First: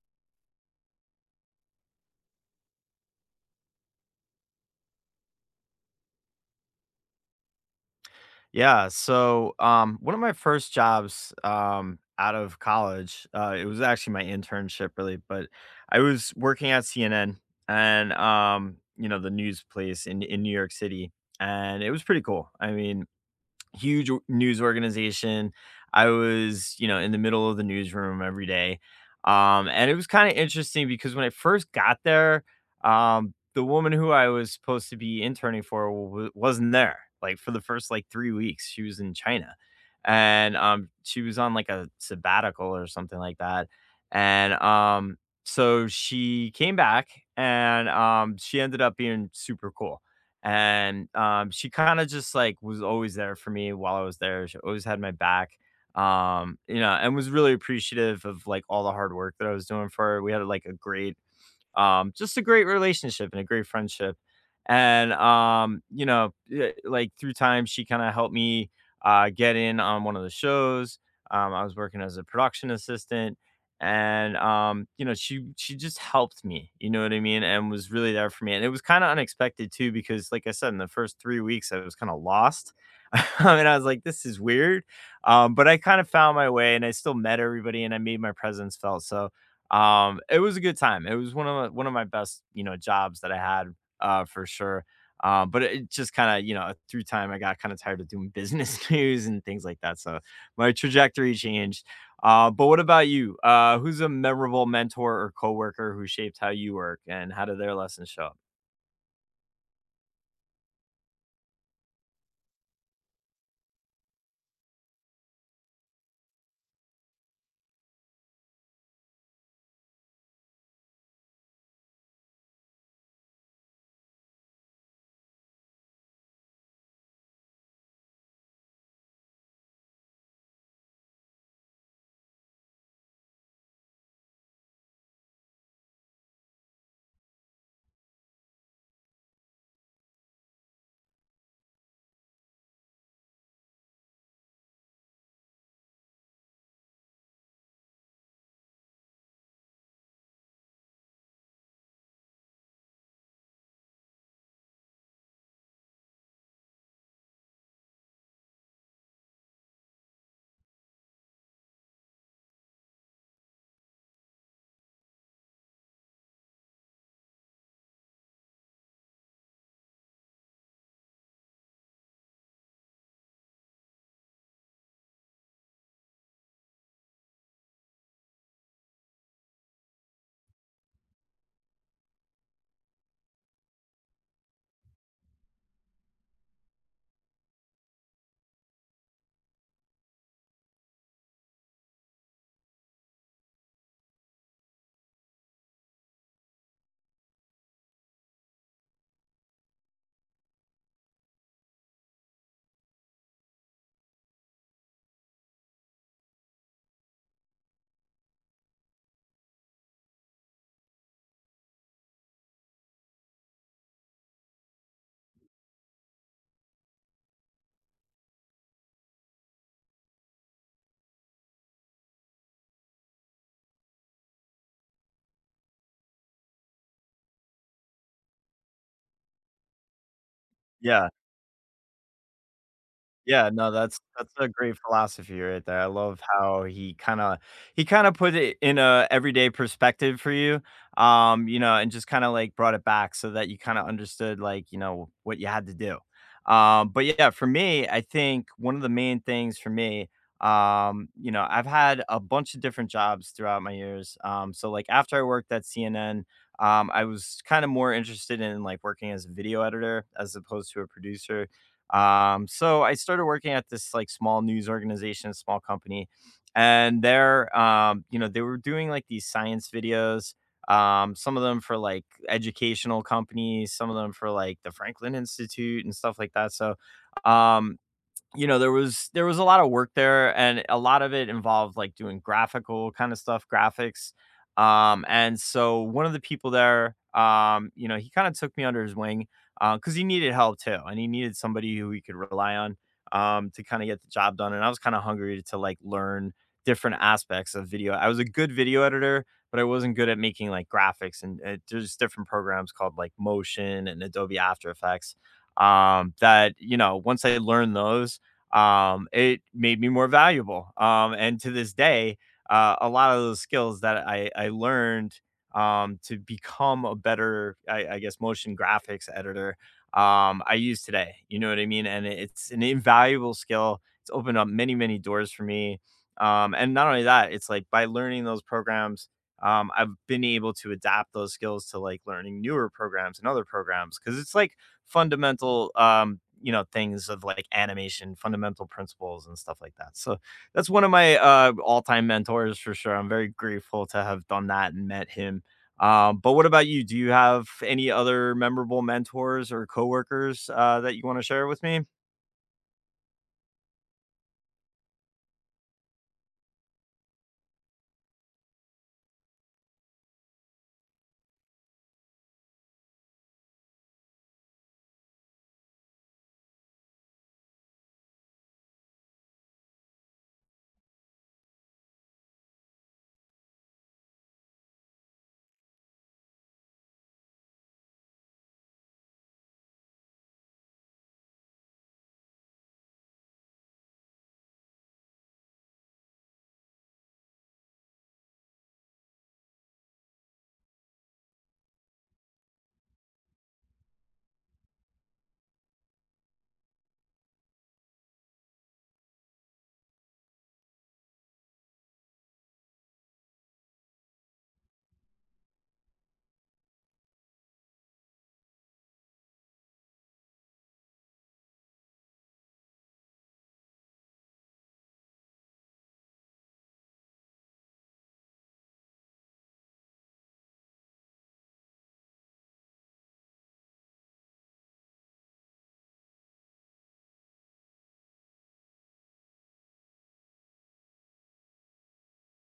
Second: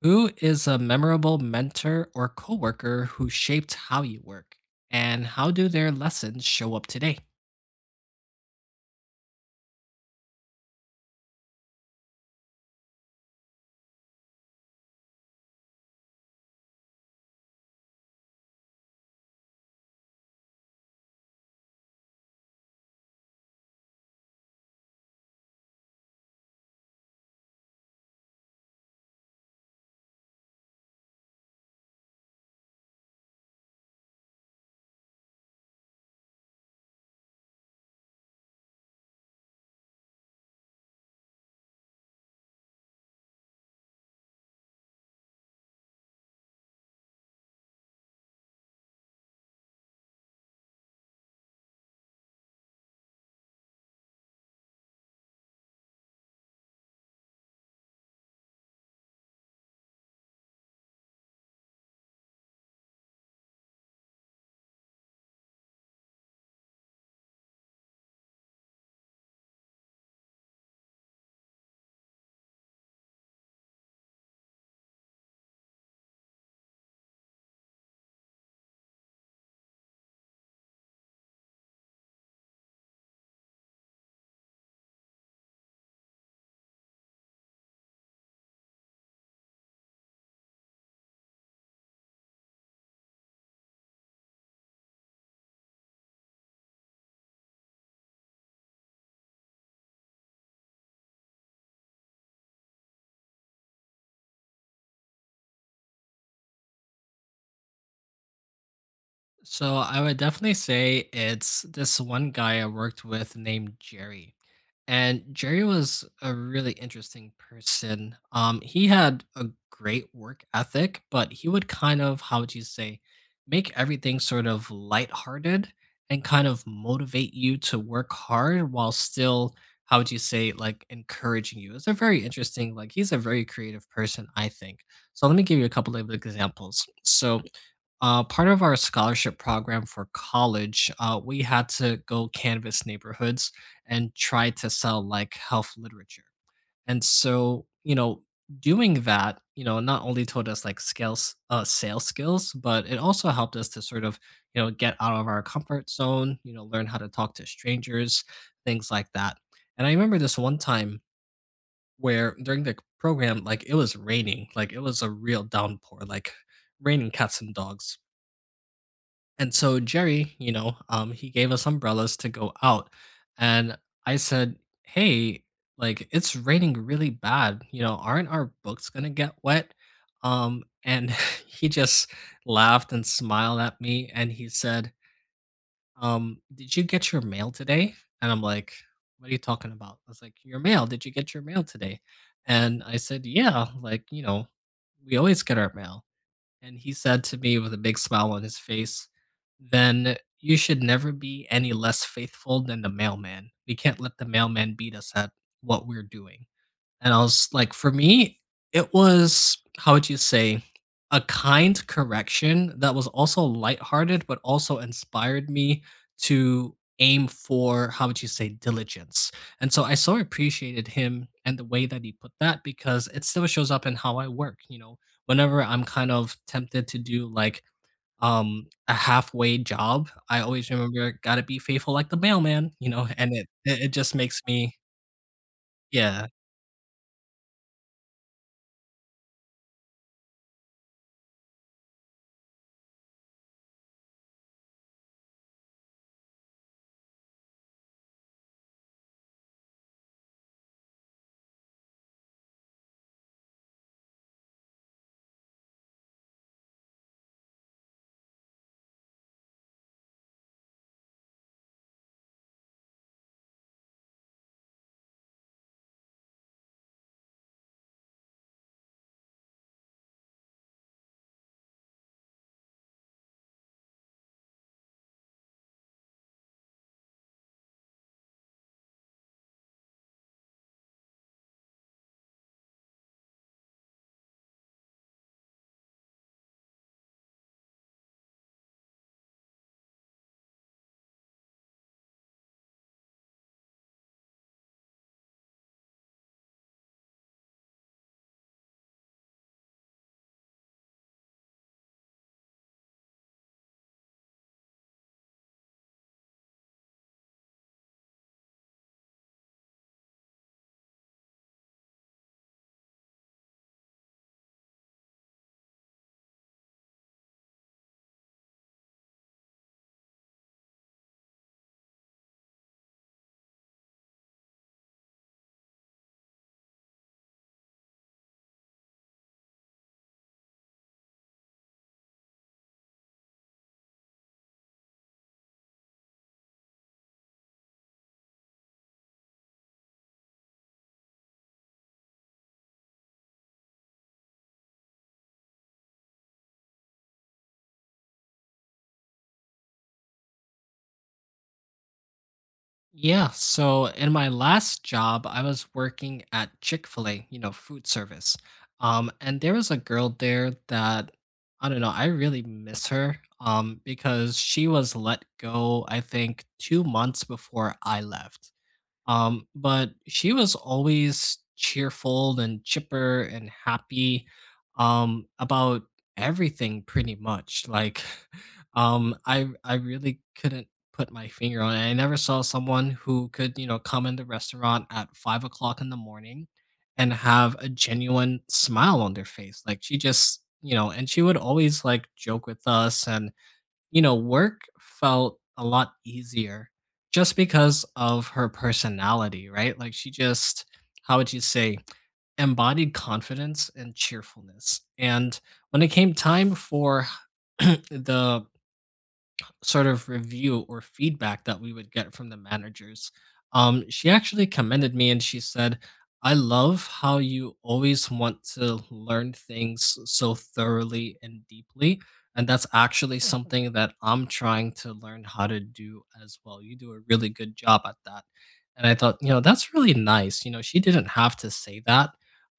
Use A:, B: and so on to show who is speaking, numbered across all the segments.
A: Who is a memorable mentor or coworker who shaped how you work? And how do their lessons show up today?
B: One of my first jobs, out of college, it was actually my internship really, but I was working at CNN and, the news place in New York City, and it was pretty cool. I mean, news organization. I was, you know, in the middle of the newsroom every day. And it was kind of interesting because when I first got there, the woman who I was supposed to be interning for wasn't there. Like for the first like 3 weeks, she was in China, and she was on like a sabbatical or something like that. And so she came back, and she ended up being super cool and, she kinda just, like, was always there for me while I was there, she always had my back, and was really appreciative of, like, all the hard work that I was doing for her. We had, like, a great just a great relationship and a great friendship. And, like through time, she kinda helped me, get in on one of the shows. I was working as a production assistant and, she just helped me, you know what I mean, and was really there for me. And it was kinda unexpected too because, like I said, in the first 3 weeks, I was kinda lost. And I was like, "This is weird." But I kind of found my way, and I still met everybody and I made my presence felt. So it was a good time. It was one of my best, you know, jobs that I had, for sure. But it just kind of, you know, through time, I got kind of tired of doing business news and things like that. So my trajectory changed. But what about you? Who's a memorable mentor or coworker who shaped how you work, and how did their lessons show up?
A: So I would definitely say it's this one guy I worked with named Jerry. And Jerry was a really interesting person. He had a great work ethic, but he would kind of, how would you say, make everything sort of lighthearted and kind of motivate you to work hard while still, how would you say, like encouraging you. It's a very interesting, like he's a very creative person, I think. So let me give you a couple of examples. So part of our scholarship program for college, we had to go canvas neighborhoods and try to sell like health literature. And so, you know, doing that, you know, not only taught us like skills, sales skills, but it also helped us to sort of, you know, get out of our comfort zone, you know, learn how to talk to strangers, things like that. And I remember this one time where during the program, like it was raining, like it was a real downpour, like raining cats and dogs, and so Jerry, you know, he gave us umbrellas to go out. And I said, "Hey, like it's raining really bad. You know, aren't our books gonna get wet?" And he just laughed and smiled at me and he said, "Um, did you get your mail today?" And I'm like, "What are you talking about?" I was like, "Your mail, did you get your mail today?" And I said, "Yeah, like, you know, we always get our mail." And he said to me with a big smile on his face, "Then you should never be any less faithful than the mailman. We can't let the mailman beat us at what we're doing." And I was like, for me, it was, how would you say, a kind correction that was also lighthearted, but also inspired me to aim for, how would you say, diligence. And so I so appreciated him and the way that he put that because it still shows up in how I work. You know, whenever I'm kind of tempted to do like, a halfway job, I always
B: Yeah,
A: remember, gotta be faithful like the mailman, you know, and it
B: Yeah, no,
A: it, it
B: that's
A: just
B: that's
A: makes
B: a
A: me
B: great philosophy right there. I love
A: yeah.
B: how he kinda put it in a everyday perspective for you, and just kinda, like, brought it back so that you kinda understood, like, you know, what you had to do. But yeah, for me, I think one of the main things for me, I've had a bunch of different jobs throughout my years, so, like, after I worked at CNN, I was kinda more interested in, like, working as a video editor as opposed to a producer. So I started working at this like small news organization, small company, and they're they were doing like these science videos. Some of them for like educational companies, some of them for like the Franklin Institute and stuff like that. So um you know, there was a lot of work there, and a lot of it involved, like, doing graphical kind of stuff, graphics, and so one of the people there, he kinda took me under his wing, because he needed help too, and he needed somebody who he could rely on, to kinda get the job done, and I was kinda hungry to, like, learn different aspects of video. I was a good video editor, but I wasn't good at making, like, graphics, and, there's different programs called, like, Motion and Adobe After Effects, that, you know, once I learned those, it made me more valuable. And to this day, a lot of those skills that I learned to become a better, I guess, motion graphics editor, I use today. You know what I mean? And it's an invaluable skill. It's opened up many, many doors for me. And not only that, it's like by learning those programs, I've been able to adapt those skills to like learning newer programs and other programs because it's like fundamental, things of like animation, fundamental principles and stuff like that. So that's one of my all-time mentors for sure. I'm very grateful to have done that and met him. But what about you? Do you have any other memorable mentors or coworkers that you want to share with me?
A: Yeah, so in my last job, I was working at Chick-fil-A, you know, food service. And there was a girl there that, I don't know, I really miss her because she was let go, I think, 2 months before I left. But she was always cheerful and chipper and happy about everything pretty much. Like um, I really couldn't put my finger on it. I never saw someone who could, you know, come in the restaurant at 5 o'clock in the morning and have a genuine smile on their face. Like she just, you know, and she would always like joke with us, and you know, work felt a lot easier just because of her personality, right? Like she just, how would you say, embodied confidence and cheerfulness. And when it came time for the sort of review or feedback that we would get from the managers. She actually commended me and she said, "I love how you always want to learn things so thoroughly and deeply. And that's actually something that I'm trying to learn how to do as well. You do a really good job at that." And I thought, you know, that's really nice. You know, she didn't have to say that.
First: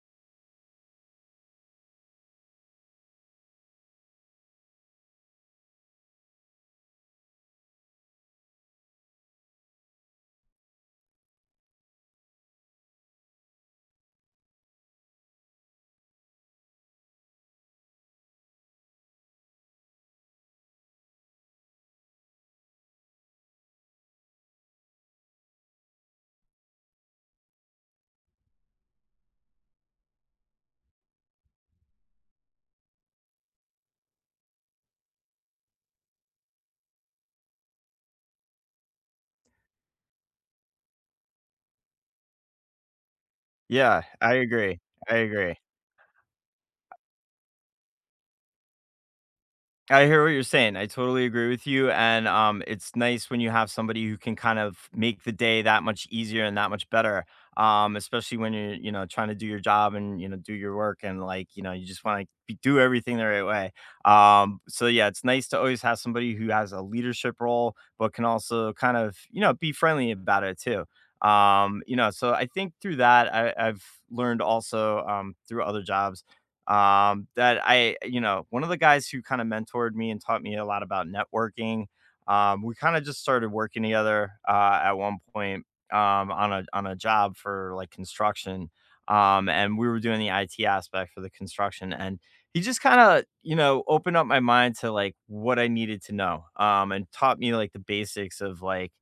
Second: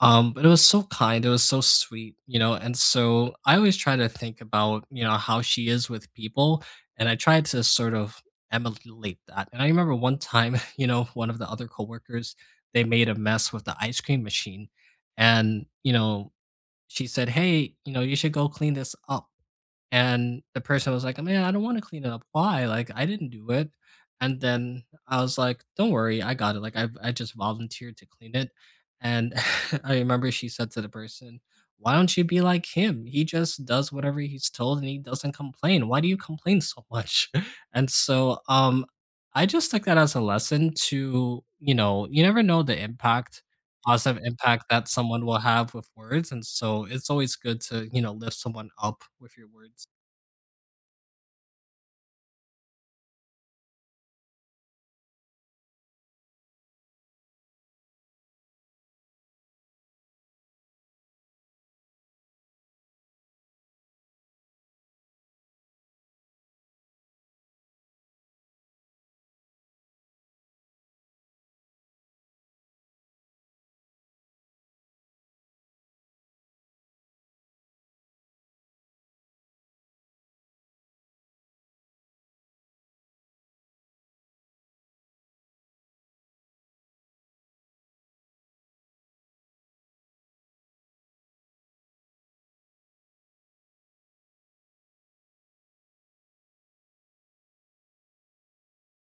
A: But it was so kind, it was so sweet, you know. And so I always try to think about, you know, how she is with people, and I tried to sort of emulate that. And I remember one time, you know, one of the other coworkers, they made a mess with the ice cream machine. And, you know, she said, "Hey, you know, you should go clean this up." And the person was like, "Oh, man, I don't wanna clean it up. Why? Like, I didn't do it." And then I was like, "Don't worry, I got it." Like, I just volunteered to clean it. And I remember she said to the person, "Why don't you be like him? He just does whatever he's told and he doesn't complain. Why do you complain so much?" And so, I just took that as a lesson to, you know, you never know the impact,
B: Yeah,
A: positive
B: I
A: impact
B: agree.
A: that
B: I
A: someone will
B: agree.
A: have with words, and so it's always good to, you know, lift someone up with your words.
B: I hear what you're saying. I totally agree with you. And It's nice when you have somebody who can kind of make the day that much easier and that much better. Especially when you're, you know, trying to do your job and, you know, do your work and like, you know, you just want to do everything the right way. So yeah, it's nice to always have somebody who has a leadership role, but can also kind of, you know, be friendly about it too. So I think through that, I've learned also through other jobs that I, you know, one of the guys who kind of mentored me and taught me a lot about networking. We kind of just started working together at one point on a job for like construction, and we were doing the IT aspect for the construction, and he just kind of, you know, opened up my mind to like what I needed to know, and taught me like the basics of like,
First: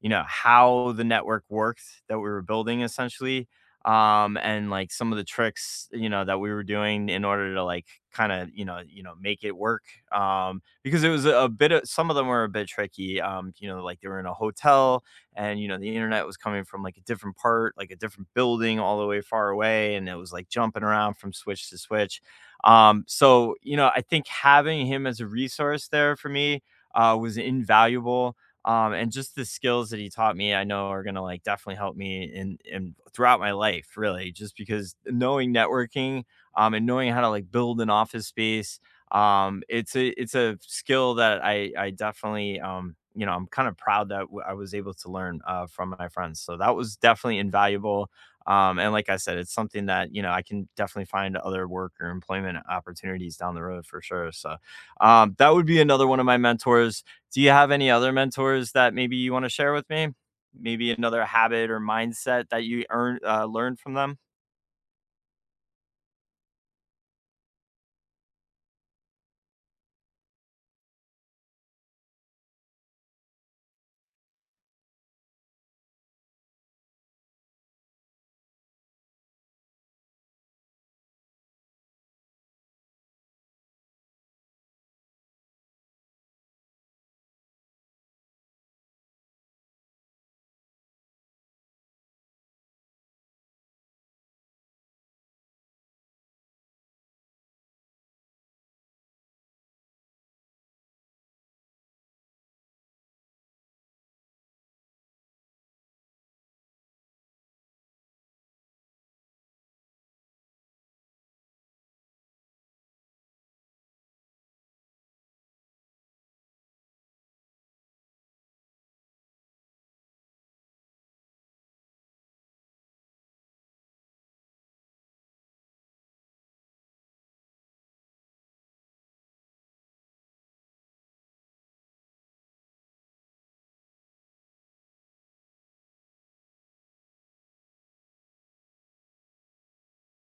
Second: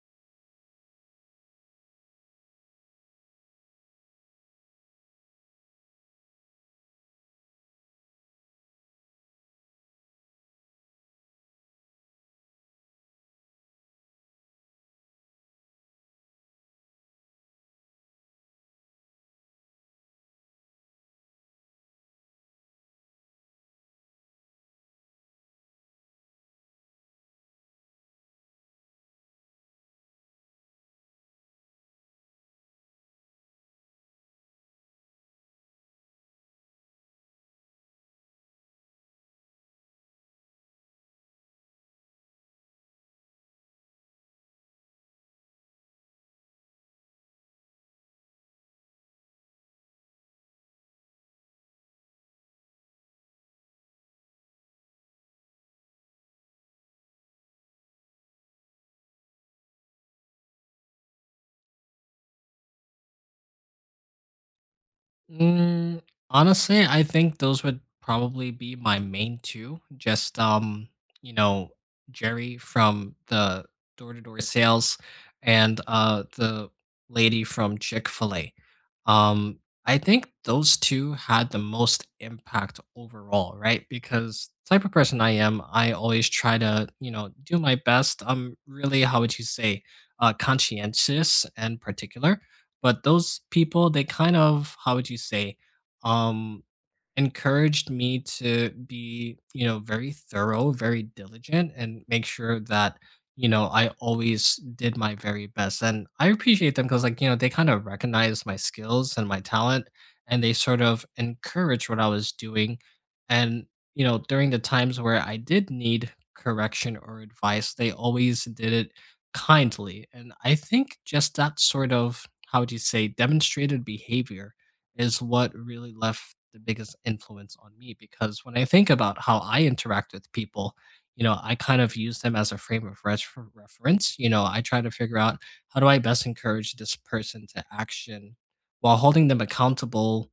B: you know, how the network worked that we were building essentially, and like some of the tricks, you know, that we were doing in order to like kind of, you know, make it work, because it was a bit of, some of them were a bit tricky, you know, like they were in a hotel, and you know the internet was coming from like a different part, like a different building all the way far away, and it was like jumping around from switch to switch, so you know I think having him as a resource there for me was invaluable. And just the skills that he taught me, I know are gonna like definitely help me in throughout my life, really, just because knowing networking and knowing how to like build an office space, it's a skill that I definitely you know, I'm kind of proud that I was able to learn from my friends. So that was definitely invaluable. And like I said, it's something that you know I can definitely find other work or employment opportunities down the road for sure. So that would be another one of my mentors. Do you have any other mentors that maybe you want to share with me? Maybe another habit or mindset that you earn learned from them?
A: Mm, honestly, I think those would probably be my main two. Just you know, Jerry from the door-to-door sales and the lady from Chick-fil-A. Um, I think those two had the most impact overall, right? Because type of person I am, I always try to, you know, do my best. I'm really, how would you say, conscientious and particular, but those people, they kind of, how would you say, um encouraged me to be, you know, very thorough, very diligent, and make sure that, you know, I always did my very best. And I appreciate them because, like, you know, they kind of recognized my skills and my talent, and they sort of encouraged what I was doing. And, you know, during the times where I did need correction or advice, they always did it kindly. And I think just that sort of, how would you say, demonstrated behavior is what really left the biggest influence on me, because when I think about how I interact with people, you know, I kind of use them as a frame of reference. You know, I try to figure out how do I best encourage this person to action while holding them accountable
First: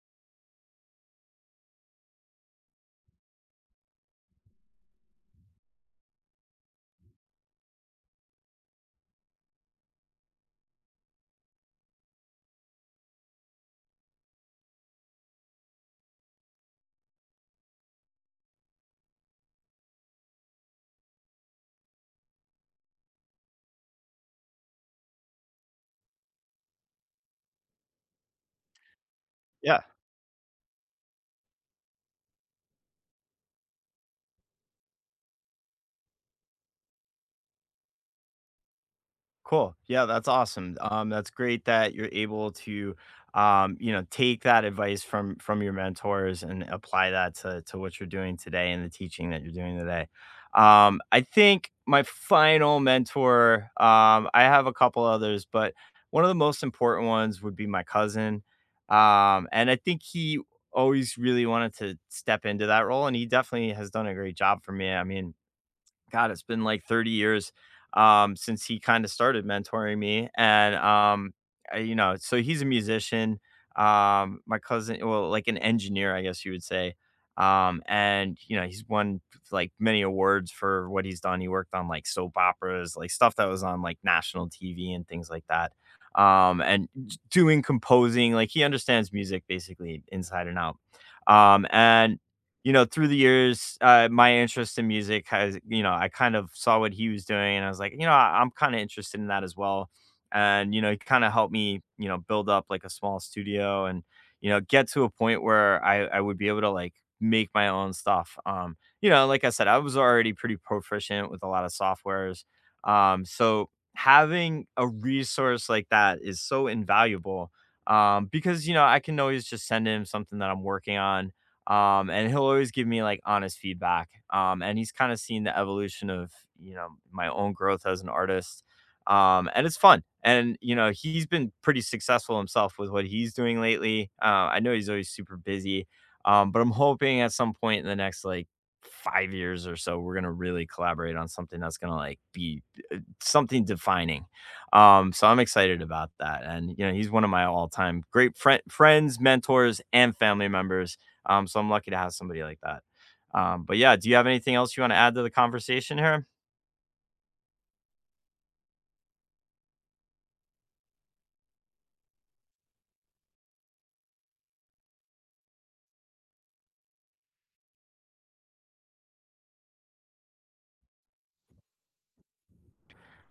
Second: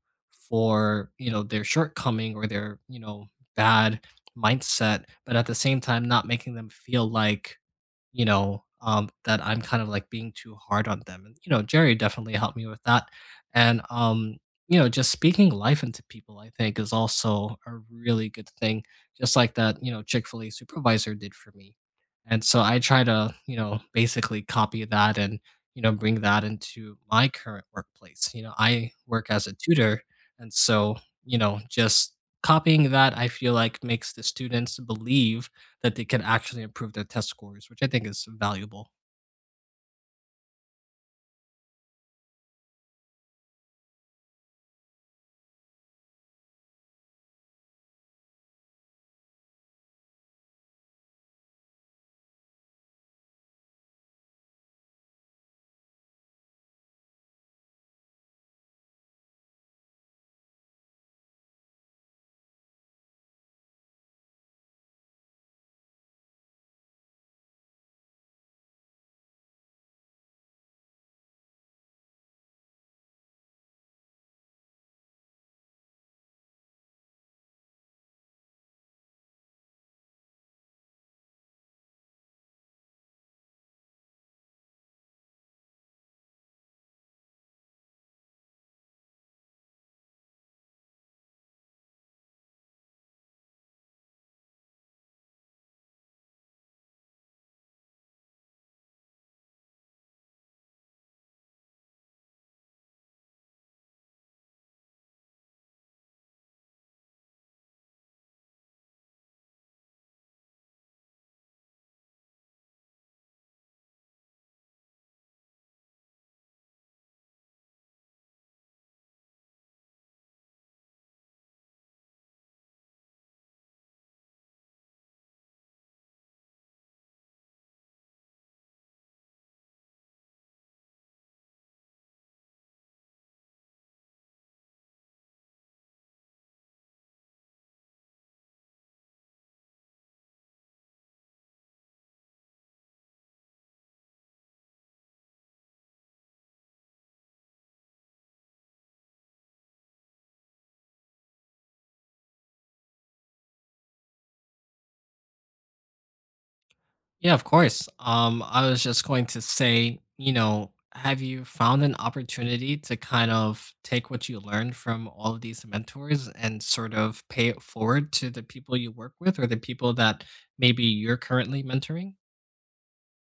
A: for, you know, their shortcoming or their, you know, bad mindset, but at the same time, not making them feel like, you know, that I'm kind of like being too hard on them. And, you know, Jerry definitely helped me with that. And, you know, just speaking life into people, I think, is also a really good thing, just like that, you know, Chick fil A supervisor did for me. And so I try to, you know, basically copy that and, you know, bring that into my current workplace. You know, I work as a
B: Yeah,
A: tutor. And so, you know, just copying that, I feel like makes the students believe that they can actually improve their test scores, which I think is valuable.
B: cool. Yeah, that's awesome. That's great that you're able to, take that advice from your mentors and apply that to what you're doing today and the teaching that you're doing today. I think my final mentor, I have a couple others, but one of the most important ones would be my cousin. And I think he always really wanted to step into that role, and he definitely has done a great job for me. I mean, God, it's been like 30 years since he kind of started mentoring me. I, you know, so he's a musician. My cousin, well, like an engineer, I guess you would say. And, you know, he's won like many awards for what he's done. He worked on like soap operas, like stuff that was on like national TV and things like that. And doing composing, like he understands music basically inside and out. And you know, through the years, my interest in music has, you know, I kind of saw what he was doing and I was like, you know, I'm kind of interested in that as well. And, you know, he kind of helped me, you know, build up like a small studio and, you know, get to a point where I would be able to like make my own stuff. You know, like I said, I was already pretty proficient with a lot of softwares. So having a resource like that is so invaluable. Because you know, I can always just send him something that I'm working on, and he'll always give me like honest feedback. And he's kind of seen the evolution of, you know, my own growth as an artist, and it's fun. And you know he's been pretty successful himself with what he's doing lately. I know he's always super busy, but I'm hoping at some point in the next like 5 years or so, we're gonna really collaborate on something that's gonna like be something defining. So I'm excited about that. And you know, he's one of my all-time friends, mentors, and family members. So I'm lucky to have somebody like that. But yeah, do you have anything else you want to add to the conversation here?
A: Yeah, of course. I was just going to say, you know, have you found an opportunity to kind of take what you learned from all of these mentors and sort of pay it forward to the people you work with or the people that maybe you're currently mentoring?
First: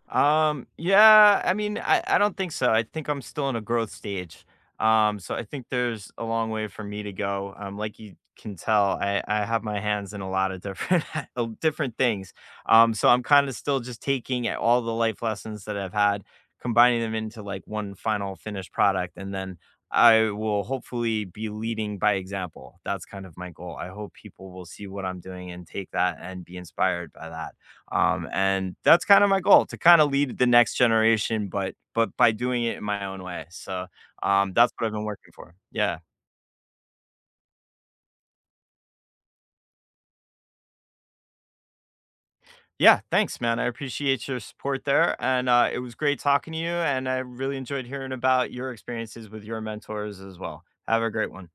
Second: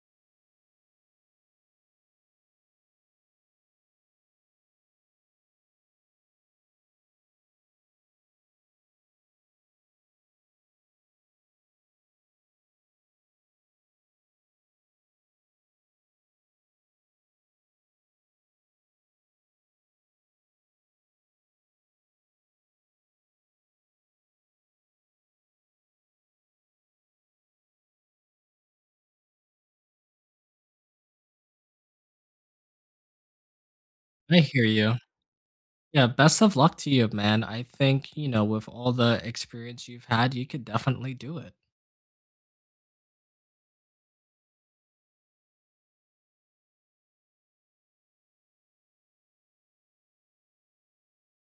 B: Yeah, I mean, I don't think so. I think I'm still in a growth stage. So I think there's a long way for me to go. Like you can tell, I have my hands in a lot of different different things. So I'm kind of still just taking all the life lessons that I've had, combining them into like one final finished product, and then I will hopefully be leading by example. That's kind of my goal. I hope people will see what I'm doing and take that and be inspired by that. And that's kind of my goal to kind of lead the next generation, but by doing it in my own way. So,
A: I
B: um,
A: hear
B: that's what I've
A: you.
B: been working for. Yeah.
A: Yeah, best of luck to you, man. I think, you know, with all the experience you've had, you could definitely do it.
B: Yeah. Thanks, man. I appreciate your support there. And it was great talking to you. And I really enjoyed hearing about your experiences with your mentors as well. Have a great one.